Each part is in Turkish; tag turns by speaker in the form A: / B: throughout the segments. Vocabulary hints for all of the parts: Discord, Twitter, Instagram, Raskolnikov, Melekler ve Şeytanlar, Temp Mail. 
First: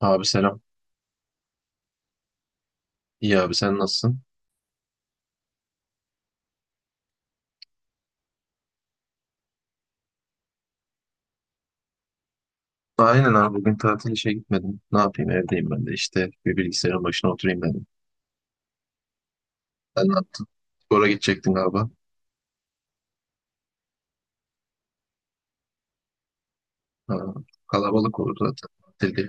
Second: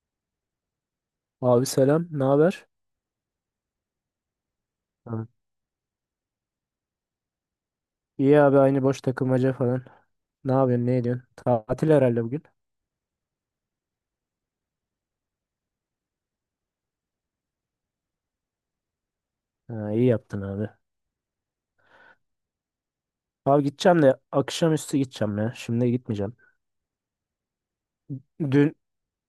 A: Abi selam.
B: Abi selam, ne haber?
A: İyi abi sen nasılsın?
B: Ha, İyi abi aynı boş takılmaca falan. Ne yapıyorsun, ne ediyorsun? Tatil herhalde bugün.
A: Aynen abi bugün tatil işe gitmedim. Ne yapayım evdeyim ben de işte bir bilgisayarın başına oturayım dedim.
B: Ha, iyi
A: Sen ne
B: yaptın
A: yaptın?
B: abi.
A: Spora gidecektin galiba.
B: Abi gideceğim de akşamüstü gideceğim ya. Şimdi gitmeyeceğim.
A: Ha, kalabalık olur zaten
B: Dün
A: tatil diye.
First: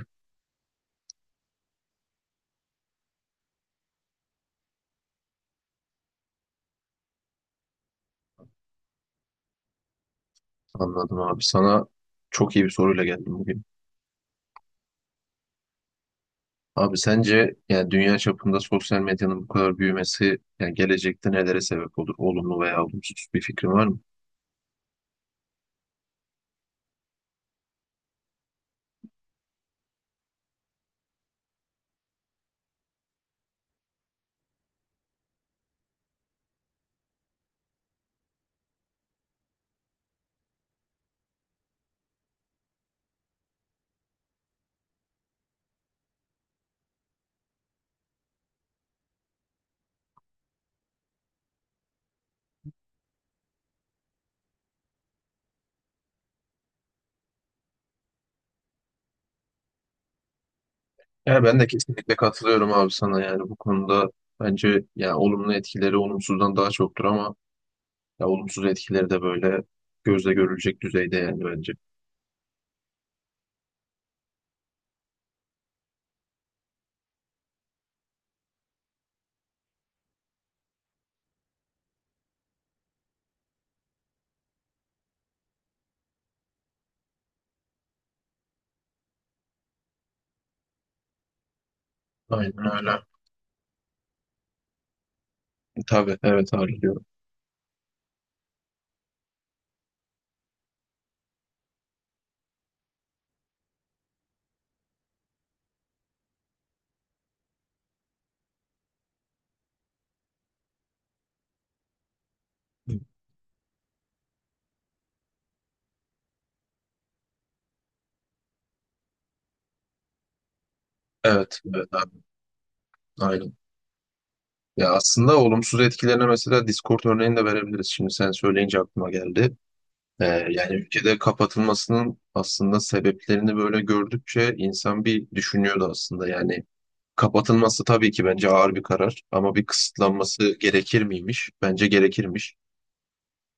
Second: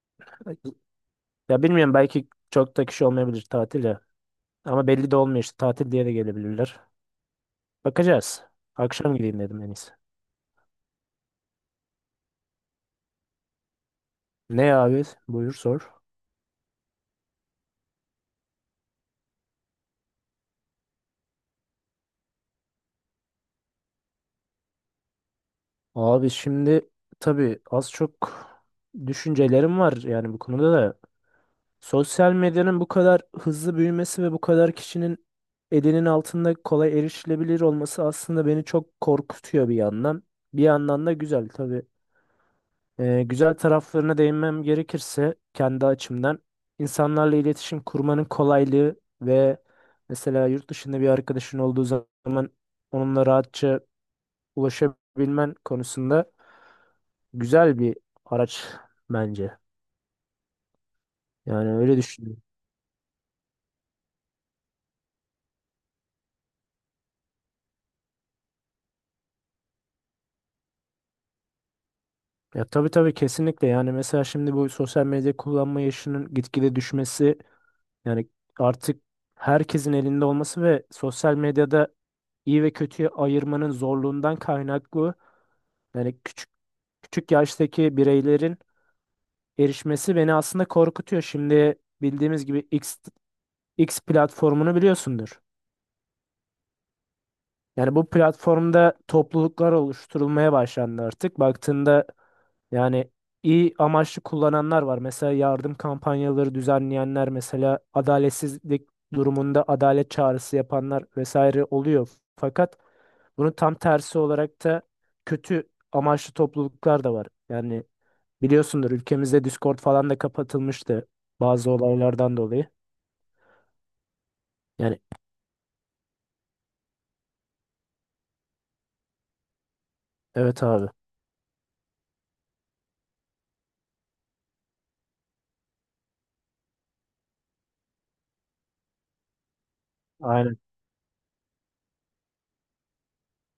B: ya bilmiyorum, belki çok da kişi olmayabilir tatil ya. Ama belli de olmuyor, işte tatil diye de gelebilirler. Bakacağız. Akşam gideyim dedim en iyisi.
A: Anladım abi. Sana çok iyi bir soruyla geldim bugün.
B: Ne abi? Buyur sor.
A: Abi sence yani dünya çapında sosyal medyanın bu kadar büyümesi yani gelecekte nelere sebep olur? Olumlu veya olumsuz bir fikrin var mı?
B: Abi şimdi tabii az çok düşüncelerim var yani bu konuda da. Sosyal medyanın bu kadar hızlı büyümesi ve bu kadar kişinin elinin altında kolay erişilebilir olması aslında beni çok korkutuyor bir yandan. Bir yandan da güzel tabii. Güzel taraflarına değinmem gerekirse kendi açımdan insanlarla iletişim kurmanın kolaylığı ve mesela yurt dışında bir arkadaşın olduğu zaman onunla rahatça ulaşabilmen konusunda güzel bir araç bence.
A: Yani ben de
B: Yani öyle
A: kesinlikle
B: düşünüyorum.
A: katılıyorum abi sana yani bu konuda bence yani olumlu etkileri olumsuzdan daha çoktur ama ya olumsuz etkileri de böyle gözle görülecek düzeyde yani bence.
B: Ya tabii tabii, kesinlikle yani. Mesela şimdi bu sosyal medya kullanma yaşının gitgide düşmesi, yani artık herkesin elinde olması ve sosyal medyada iyi ve kötüyü ayırmanın zorluğundan kaynaklı yani küçük küçük yaştaki bireylerin erişmesi beni aslında korkutuyor. Şimdi bildiğimiz gibi
A: Aynen
B: X,
A: öyle.
B: X platformunu biliyorsundur.
A: Tabii evet harcıyorum.
B: Yani bu platformda topluluklar oluşturulmaya başlandı artık. Baktığında yani iyi amaçlı kullananlar var. Mesela yardım kampanyaları düzenleyenler, mesela adaletsizlik durumunda adalet çağrısı yapanlar vesaire oluyor. Fakat bunun tam tersi olarak da kötü amaçlı topluluklar da var. Yani biliyorsundur, ülkemizde Discord falan da kapatılmıştı
A: Evet
B: bazı
A: evet abi
B: olaylardan dolayı.
A: aynen. Ya
B: Yani
A: aslında olumsuz etkilerine mesela Discord örneğini de verebiliriz. Şimdi sen söyleyince aklıma geldi.
B: evet
A: Yani
B: abi.
A: ülkede kapatılmasının aslında sebeplerini böyle gördükçe insan bir düşünüyordu aslında. Yani kapatılması tabii ki bence ağır bir karar ama bir
B: Aynen.
A: kısıtlanması gerekir miymiş? Bence gerekirmiş.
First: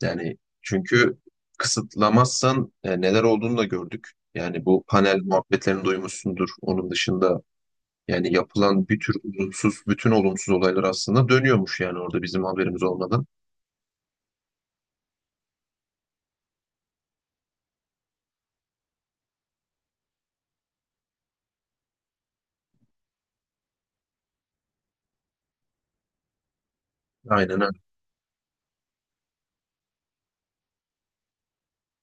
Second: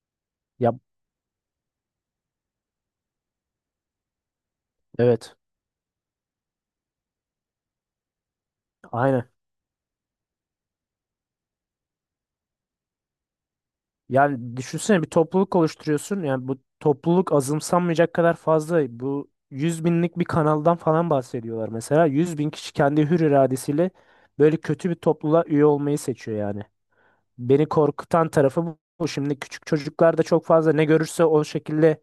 A: Yani
B: Ya
A: çünkü kısıtlamazsan neler olduğunu da gördük. Yani bu panel
B: evet.
A: muhabbetlerini duymuşsundur. Onun dışında yani yapılan bir tür
B: Aynen.
A: olumsuz, bütün olumsuz olaylar aslında dönüyormuş yani orada bizim haberimiz olmadan.
B: Yani düşünsene, bir topluluk oluşturuyorsun. Yani bu topluluk azımsanmayacak kadar fazla. Bu 100 binlik bir kanaldan falan bahsediyorlar mesela. 100 bin kişi kendi hür iradesiyle böyle kötü bir topluluğa üye olmayı seçiyor yani.
A: Aynen
B: Beni
A: öyle.
B: korkutan tarafı bu. Şimdi küçük çocuklar da çok fazla ne görürse o şekilde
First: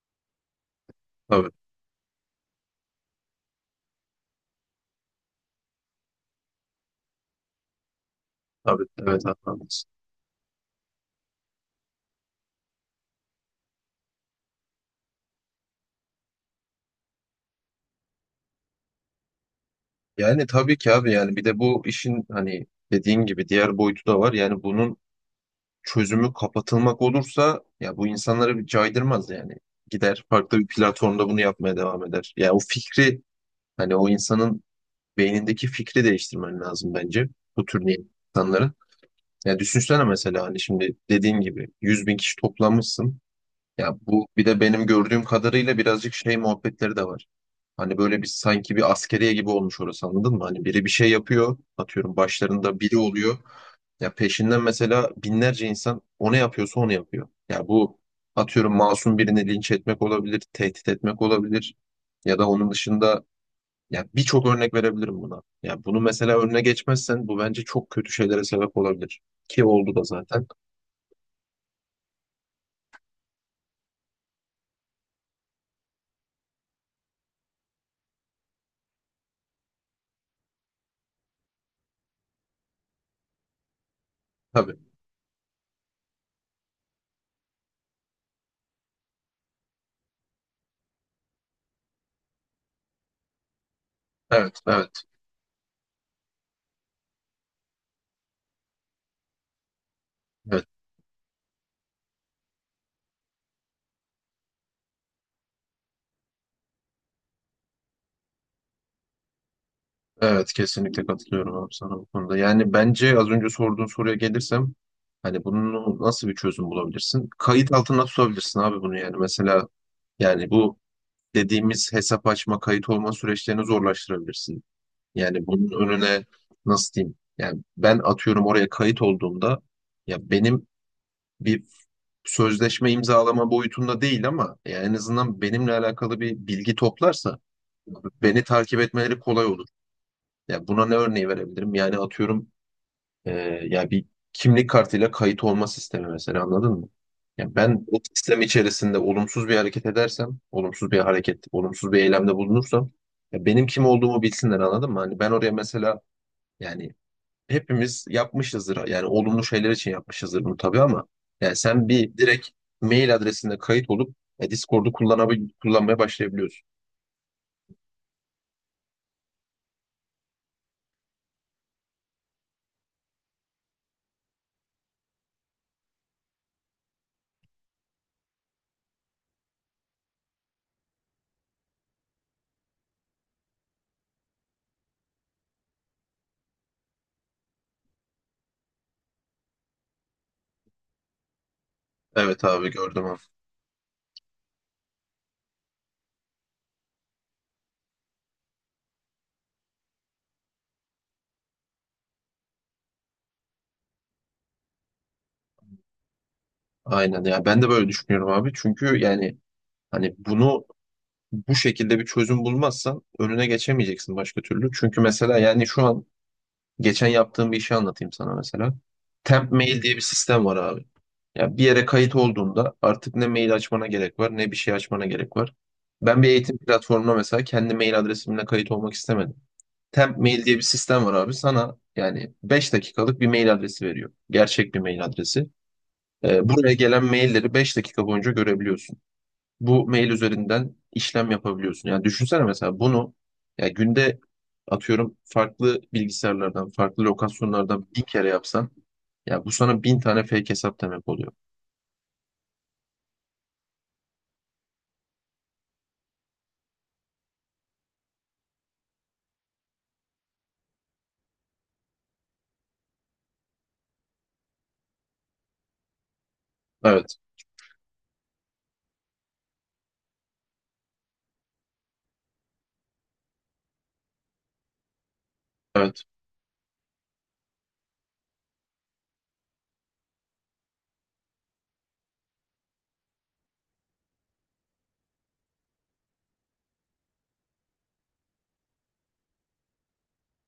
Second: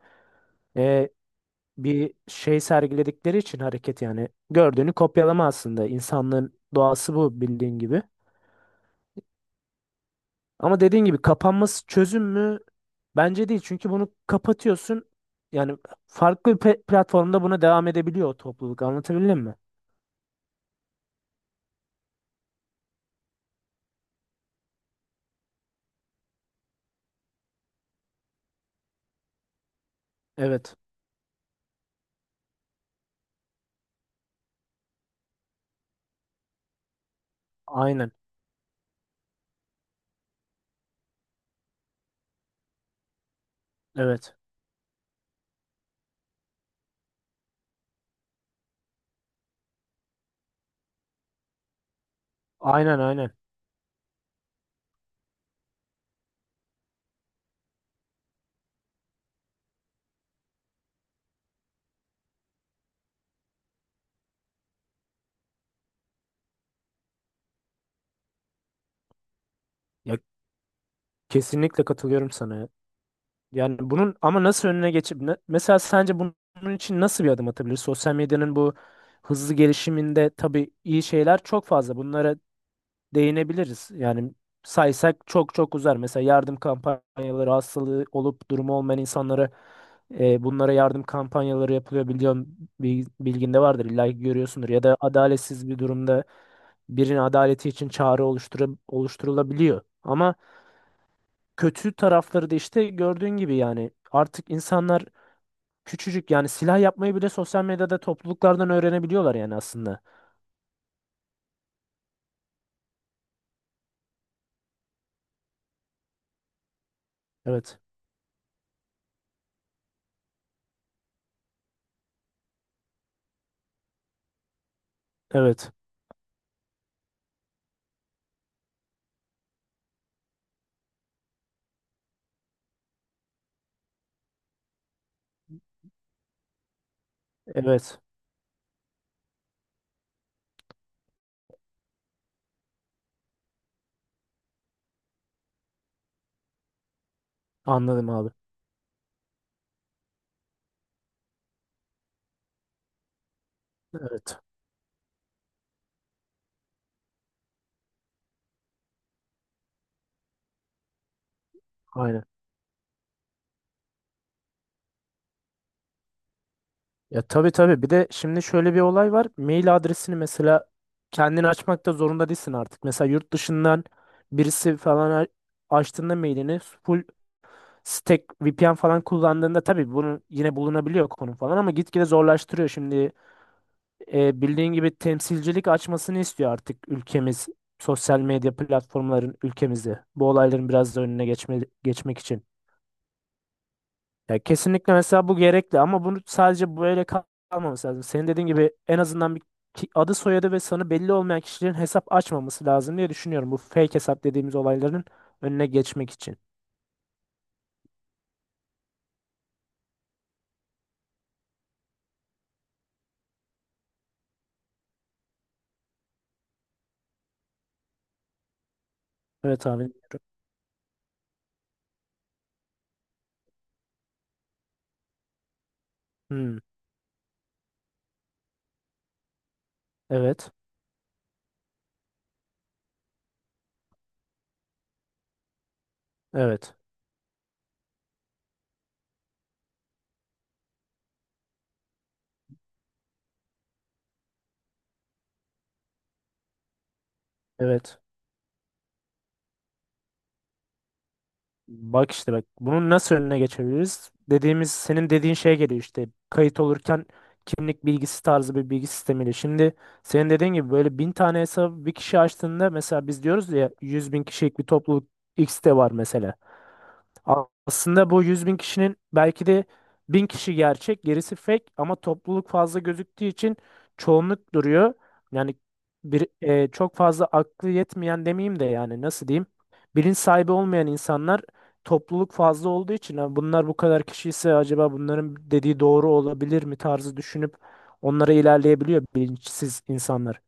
B: e,
A: Tabii,
B: bir şey sergiledikleri için hareket yani. Gördüğünü kopyalama aslında. İnsanlığın doğası bu, bildiğin gibi.
A: tabii, evet haklısın.
B: Ama dediğin gibi kapanması çözüm mü? Bence değil. Çünkü bunu kapatıyorsun. Yani farklı bir platformda buna devam edebiliyor o topluluk. Anlatabildim mi?
A: Yani tabii ki abi yani bir de bu işin hani dediğin gibi diğer boyutu da var. Yani bunun çözümü kapatılmak olursa ya bu insanları bir caydırmaz yani. Gider farklı bir
B: Evet.
A: platformda bunu yapmaya devam eder. Ya o fikri hani o insanın beynindeki fikri değiştirmen lazım bence bu tür niyetli
B: Aynen.
A: insanların. Ya düşünsene mesela hani şimdi dediğin gibi 100 bin kişi toplamışsın. Ya bu
B: Evet.
A: bir de benim gördüğüm kadarıyla birazcık şey muhabbetleri de var. Hani böyle bir sanki bir askeriye gibi olmuş orası anladın mı? Hani biri bir şey yapıyor atıyorum başlarında biri
B: Aynen aynen.
A: oluyor. Ya peşinden mesela binlerce insan o ne yapıyorsa onu yapıyor. Ya bu atıyorum masum birini linç etmek olabilir, tehdit etmek olabilir. Ya da onun dışında ya birçok örnek verebilirim buna. Ya bunu mesela önüne geçmezsen bu bence çok kötü şeylere sebep olabilir. Ki oldu da
B: Ya
A: zaten.
B: kesinlikle katılıyorum sana, ya. Yani bunun ama nasıl önüne geçip mesela sence bunun için nasıl bir adım atabilir? Sosyal medyanın bu hızlı gelişiminde tabii iyi şeyler çok fazla. Bunlara değinebiliriz. Yani
A: Tabii.
B: saysak çok çok uzar. Mesela yardım kampanyaları, hastalığı olup durumu olmayan insanlara bunlara yardım kampanyaları yapılıyor. Biliyorum, bilginde vardır illa ki,
A: Evet,
B: görüyorsundur. Ya da
A: evet,
B: adaletsiz bir durumda birinin adaleti için çağrı oluşturup, oluşturulabiliyor. Ama
A: evet.
B: kötü tarafları da işte gördüğün gibi, yani artık insanlar küçücük, yani silah yapmayı bile sosyal medyada topluluklardan öğrenebiliyorlar yani aslında.
A: Evet, kesinlikle katılıyorum abi sana bu konuda. Yani bence az önce sorduğun soruya gelirsem hani bunu nasıl bir çözüm bulabilirsin? Kayıt
B: Evet.
A: altına tutabilirsin abi bunu yani. Mesela yani bu dediğimiz hesap açma, kayıt olma süreçlerini zorlaştırabilirsin. Yani bunun
B: Evet.
A: önüne nasıl diyeyim? Yani ben atıyorum oraya kayıt olduğumda ya benim bir sözleşme imzalama boyutunda değil ama yani en azından benimle alakalı bir bilgi toplarsa
B: Evet.
A: beni takip etmeleri kolay olur. Ya buna ne örneği verebilirim? Yani atıyorum e, ya bir kimlik kartıyla kayıt olma sistemi mesela anladın mı? Ya ben o
B: Anladım abi.
A: sistem içerisinde olumsuz bir hareket edersem, olumsuz bir hareket, olumsuz bir eylemde bulunursam ya benim kim olduğumu
B: Evet.
A: bilsinler anladın mı? Hani ben oraya mesela yani hepimiz yapmışızdır. Yani olumlu şeyler için yapmışızdır bunu tabii ama yani sen bir
B: Aynen.
A: direkt mail adresinde kayıt olup Discord'u kullanmaya başlayabiliyorsun.
B: Ya tabii tabii. Bir de şimdi şöyle bir olay var. Mail adresini mesela kendini açmakta zorunda değilsin artık. Mesela yurt dışından birisi falan açtığında mailini full stack VPN falan kullandığında tabii bunu yine bulunabiliyor konu falan, ama gitgide zorlaştırıyor. Şimdi bildiğin gibi temsilcilik açmasını istiyor artık ülkemiz sosyal medya platformların ülkemizde. Bu olayların biraz da önüne geçme, geçmek
A: Evet
B: için.
A: abi gördüm abi.
B: Ya kesinlikle mesela bu gerekli, ama bunu sadece böyle kalmaması lazım. Senin dediğin gibi en azından bir adı soyadı ve sanı belli olmayan kişilerin hesap açmaması lazım diye düşünüyorum. Bu fake hesap dediğimiz olayların önüne geçmek için.
A: Aynen ya ben de böyle düşünüyorum abi. Çünkü yani hani bunu bu şekilde bir çözüm bulmazsan önüne geçemeyeceksin başka türlü. Çünkü mesela yani şu an geçen yaptığım bir işi anlatayım sana mesela. Temp
B: Evet
A: mail
B: abi.
A: diye bir sistem var abi. Ya bir yere kayıt olduğunda artık ne mail açmana gerek var, ne bir şey açmana gerek var. Ben bir eğitim
B: Hmm,
A: platformuna mesela kendi mail adresimle kayıt olmak istemedim. Temp Mail
B: evet.
A: diye bir sistem var abi. Sana yani 5 dakikalık bir mail adresi veriyor. Gerçek bir mail adresi. Buraya
B: Evet.
A: gelen mailleri 5 dakika boyunca görebiliyorsun. Bu mail üzerinden işlem yapabiliyorsun. Yani düşünsene mesela bunu ya günde atıyorum farklı bilgisayarlardan, farklı lokasyonlardan
B: Evet.
A: bin kere yapsan ya bu sana bin tane fake hesap demek oluyor.
B: Bak işte bak, bunun nasıl önüne geçebiliriz? Dediğimiz, senin dediğin şey geliyor işte, kayıt olurken kimlik bilgisi tarzı bir bilgi sistemiyle. Şimdi senin dediğin gibi böyle bin tane hesabı bir kişi açtığında, mesela biz diyoruz ya 100 bin kişilik bir topluluk X'te var mesela.
A: Evet,
B: Aslında bu 100 bin kişinin belki de bin kişi gerçek, gerisi fake, ama topluluk fazla gözüktüğü için çoğunluk duruyor. Yani
A: evet.
B: bir çok fazla aklı yetmeyen demeyeyim de, yani nasıl diyeyim? Bilinç sahibi olmayan insanlar topluluk fazla olduğu için "Ha, bunlar bu kadar kişi ise acaba bunların dediği doğru olabilir mi" tarzı düşünüp onlara ilerleyebiliyor bilinçsiz insanlar.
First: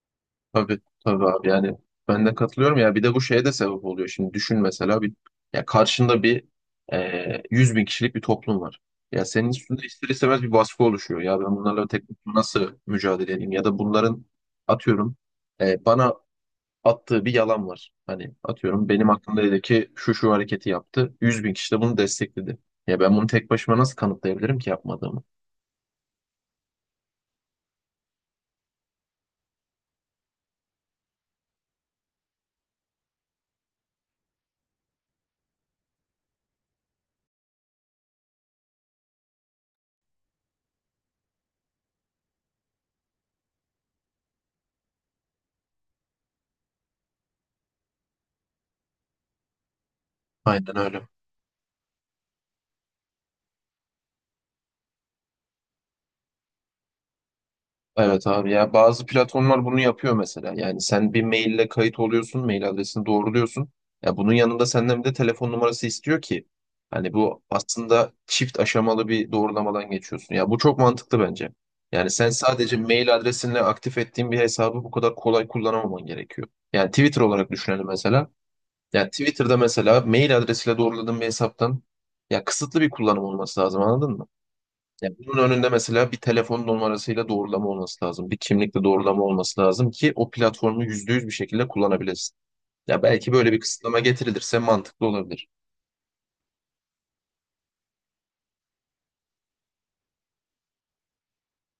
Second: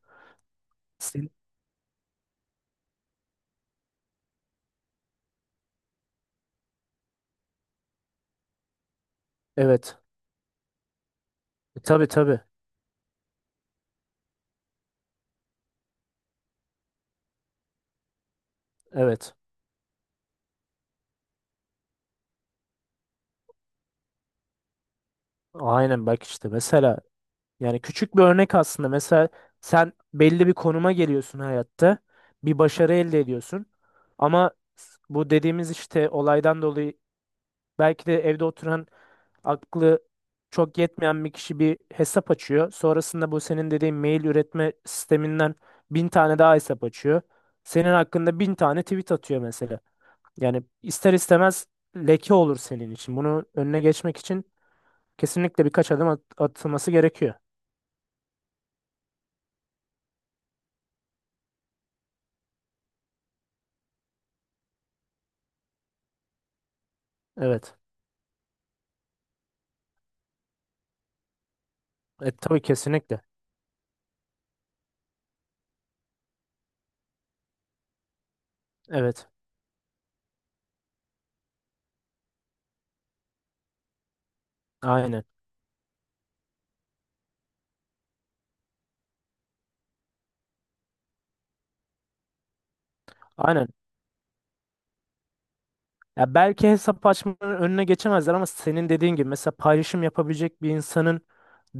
A: Tabii tabii
B: Sin-
A: abi yani ben de katılıyorum ya bir de bu şeye de sebep oluyor. Şimdi düşün mesela bir ya karşında bir 100 bin kişilik bir toplum var. Ya senin üstünde
B: Evet.
A: ister istemez bir baskı oluşuyor. Ya ben bunlarla tek
B: Tabii
A: başıma
B: tabii.
A: nasıl mücadele edeyim? Ya da bunların atıyorum bana attığı bir yalan var. Hani atıyorum benim
B: Evet.
A: hakkımda dedi ki şu şu hareketi yaptı. 100 bin kişi de bunu destekledi. Ya ben bunu tek başıma nasıl kanıtlayabilirim ki yapmadığımı?
B: Aynen bak işte mesela, yani küçük bir örnek aslında. Mesela sen belli bir konuma geliyorsun hayatta. Bir başarı elde ediyorsun. Ama bu dediğimiz işte olaydan dolayı belki de evde oturan aklı çok yetmeyen bir kişi bir hesap açıyor. Sonrasında bu senin dediğin mail üretme sisteminden bin tane daha hesap açıyor. Senin hakkında bin tane tweet atıyor mesela. Yani
A: Aynen öyle.
B: ister istemez leke olur senin için. Bunu önüne geçmek için kesinlikle birkaç adım atılması gerekiyor.
A: Evet abi ya bazı platformlar bunu yapıyor mesela. Yani sen bir maille kayıt oluyorsun, mail adresini doğruluyorsun. Ya bunun yanında senden bir de telefon numarası istiyor ki hani bu
B: Evet.
A: aslında çift aşamalı bir doğrulamadan geçiyorsun. Ya bu çok mantıklı bence. Yani sen
B: Tabii
A: sadece mail
B: kesinlikle.
A: adresinle aktif ettiğin bir hesabı bu kadar kolay kullanamaman gerekiyor. Yani Twitter olarak düşünelim mesela. Yani
B: Evet.
A: Twitter'da mesela mail adresiyle doğruladığın bir hesaptan ya kısıtlı bir kullanım olması lazım anladın mı? Yani
B: Aynen.
A: bunun önünde mesela bir telefon numarasıyla doğrulama olması lazım. Bir kimlikle doğrulama olması lazım ki o platformu %100 bir şekilde kullanabilesin. Ya belki böyle bir
B: Aynen.
A: kısıtlama getirilirse mantıklı olabilir.
B: Ya belki hesap açmanın önüne geçemezler, ama senin dediğin gibi mesela paylaşım yapabilecek bir insanın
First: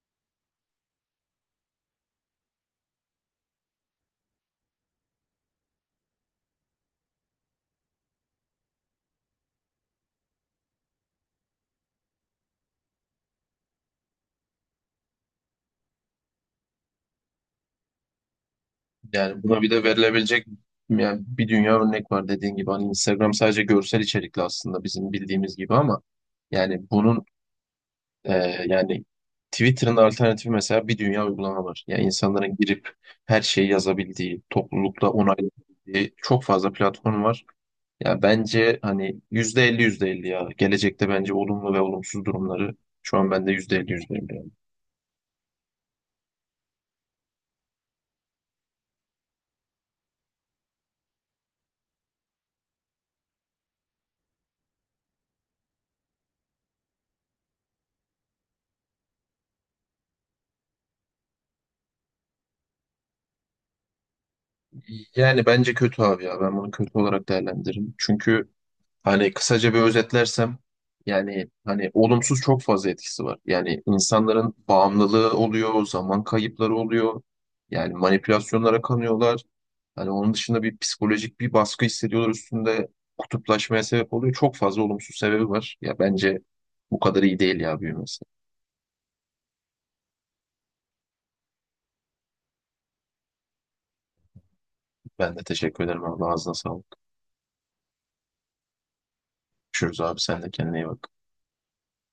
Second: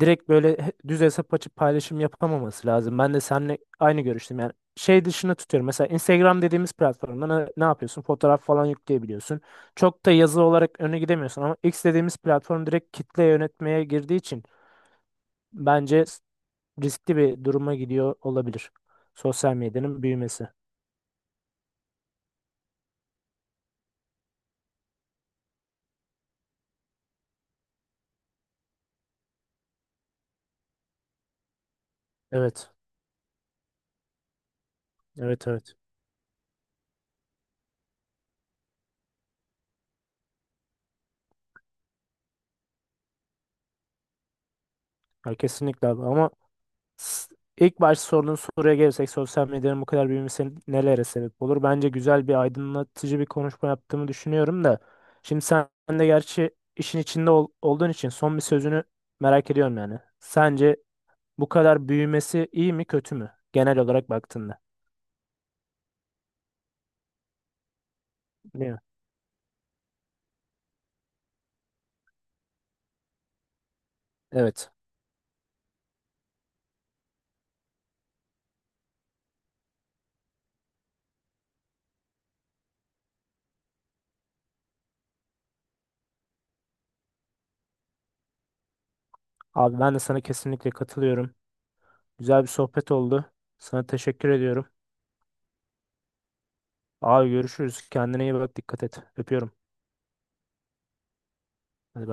B: direkt böyle düz hesap açıp paylaşım yapamaması lazım. Ben de seninle aynı görüştüm. Yani şey dışına tutuyorum. Mesela Instagram dediğimiz platformda ne yapıyorsun? Fotoğraf falan yükleyebiliyorsun. Çok da yazı olarak öne gidemiyorsun, ama X dediğimiz platform direkt kitle yönetmeye girdiği için bence riskli bir duruma gidiyor olabilir.
A: Yani
B: Sosyal
A: buna bir de
B: medyanın
A: verilebilecek
B: büyümesi.
A: yani bir dünya örnek var dediğin gibi. Hani Instagram sadece görsel içerikli aslında bizim bildiğimiz gibi ama yani bunun e, yani Twitter'ın alternatifi mesela bir dünya uygulama var. Yani insanların
B: Evet.
A: girip her şeyi yazabildiği, toplulukla
B: Evet, evet.
A: onaylayabildiği çok fazla platform var. Ya bence hani %50 %50 ya. Gelecekte bence olumlu ve olumsuz durumları şu an bende %50 %50. Yani
B: Ya kesinlikle abi, ama s- ilk başta sorduğun soruya gelirsek sosyal medyanın bu kadar büyümesi nelere sebep olur? Bence güzel bir aydınlatıcı bir konuşma yaptığımı düşünüyorum da. Şimdi sen de gerçi işin içinde olduğun için son bir sözünü merak ediyorum yani. Sence bu kadar büyümesi iyi mi kötü mü? Genel olarak baktığında.
A: Yani bence kötü abi ya. Ben bunu kötü olarak değerlendiririm. Çünkü
B: Değil mi?
A: hani kısaca bir özetlersem yani hani olumsuz çok fazla etkisi var. Yani insanların
B: Evet.
A: bağımlılığı oluyor, zaman kayıpları oluyor. Yani manipülasyonlara kanıyorlar. Hani onun dışında bir psikolojik bir baskı hissediyorlar üstünde. Kutuplaşmaya sebep oluyor. Çok fazla olumsuz sebebi var. Ya bence bu kadar iyi değil ya büyümesi.
B: Abi ben de sana kesinlikle katılıyorum. Güzel bir sohbet oldu. Sana teşekkür ediyorum.
A: Ben de teşekkür ederim abi. Ağzına sağlık.
B: Abi görüşürüz. Kendine iyi bak. Dikkat et. Öpüyorum.
A: Görüşürüz abi. Sen de kendine iyi bak.
B: Hadi bay.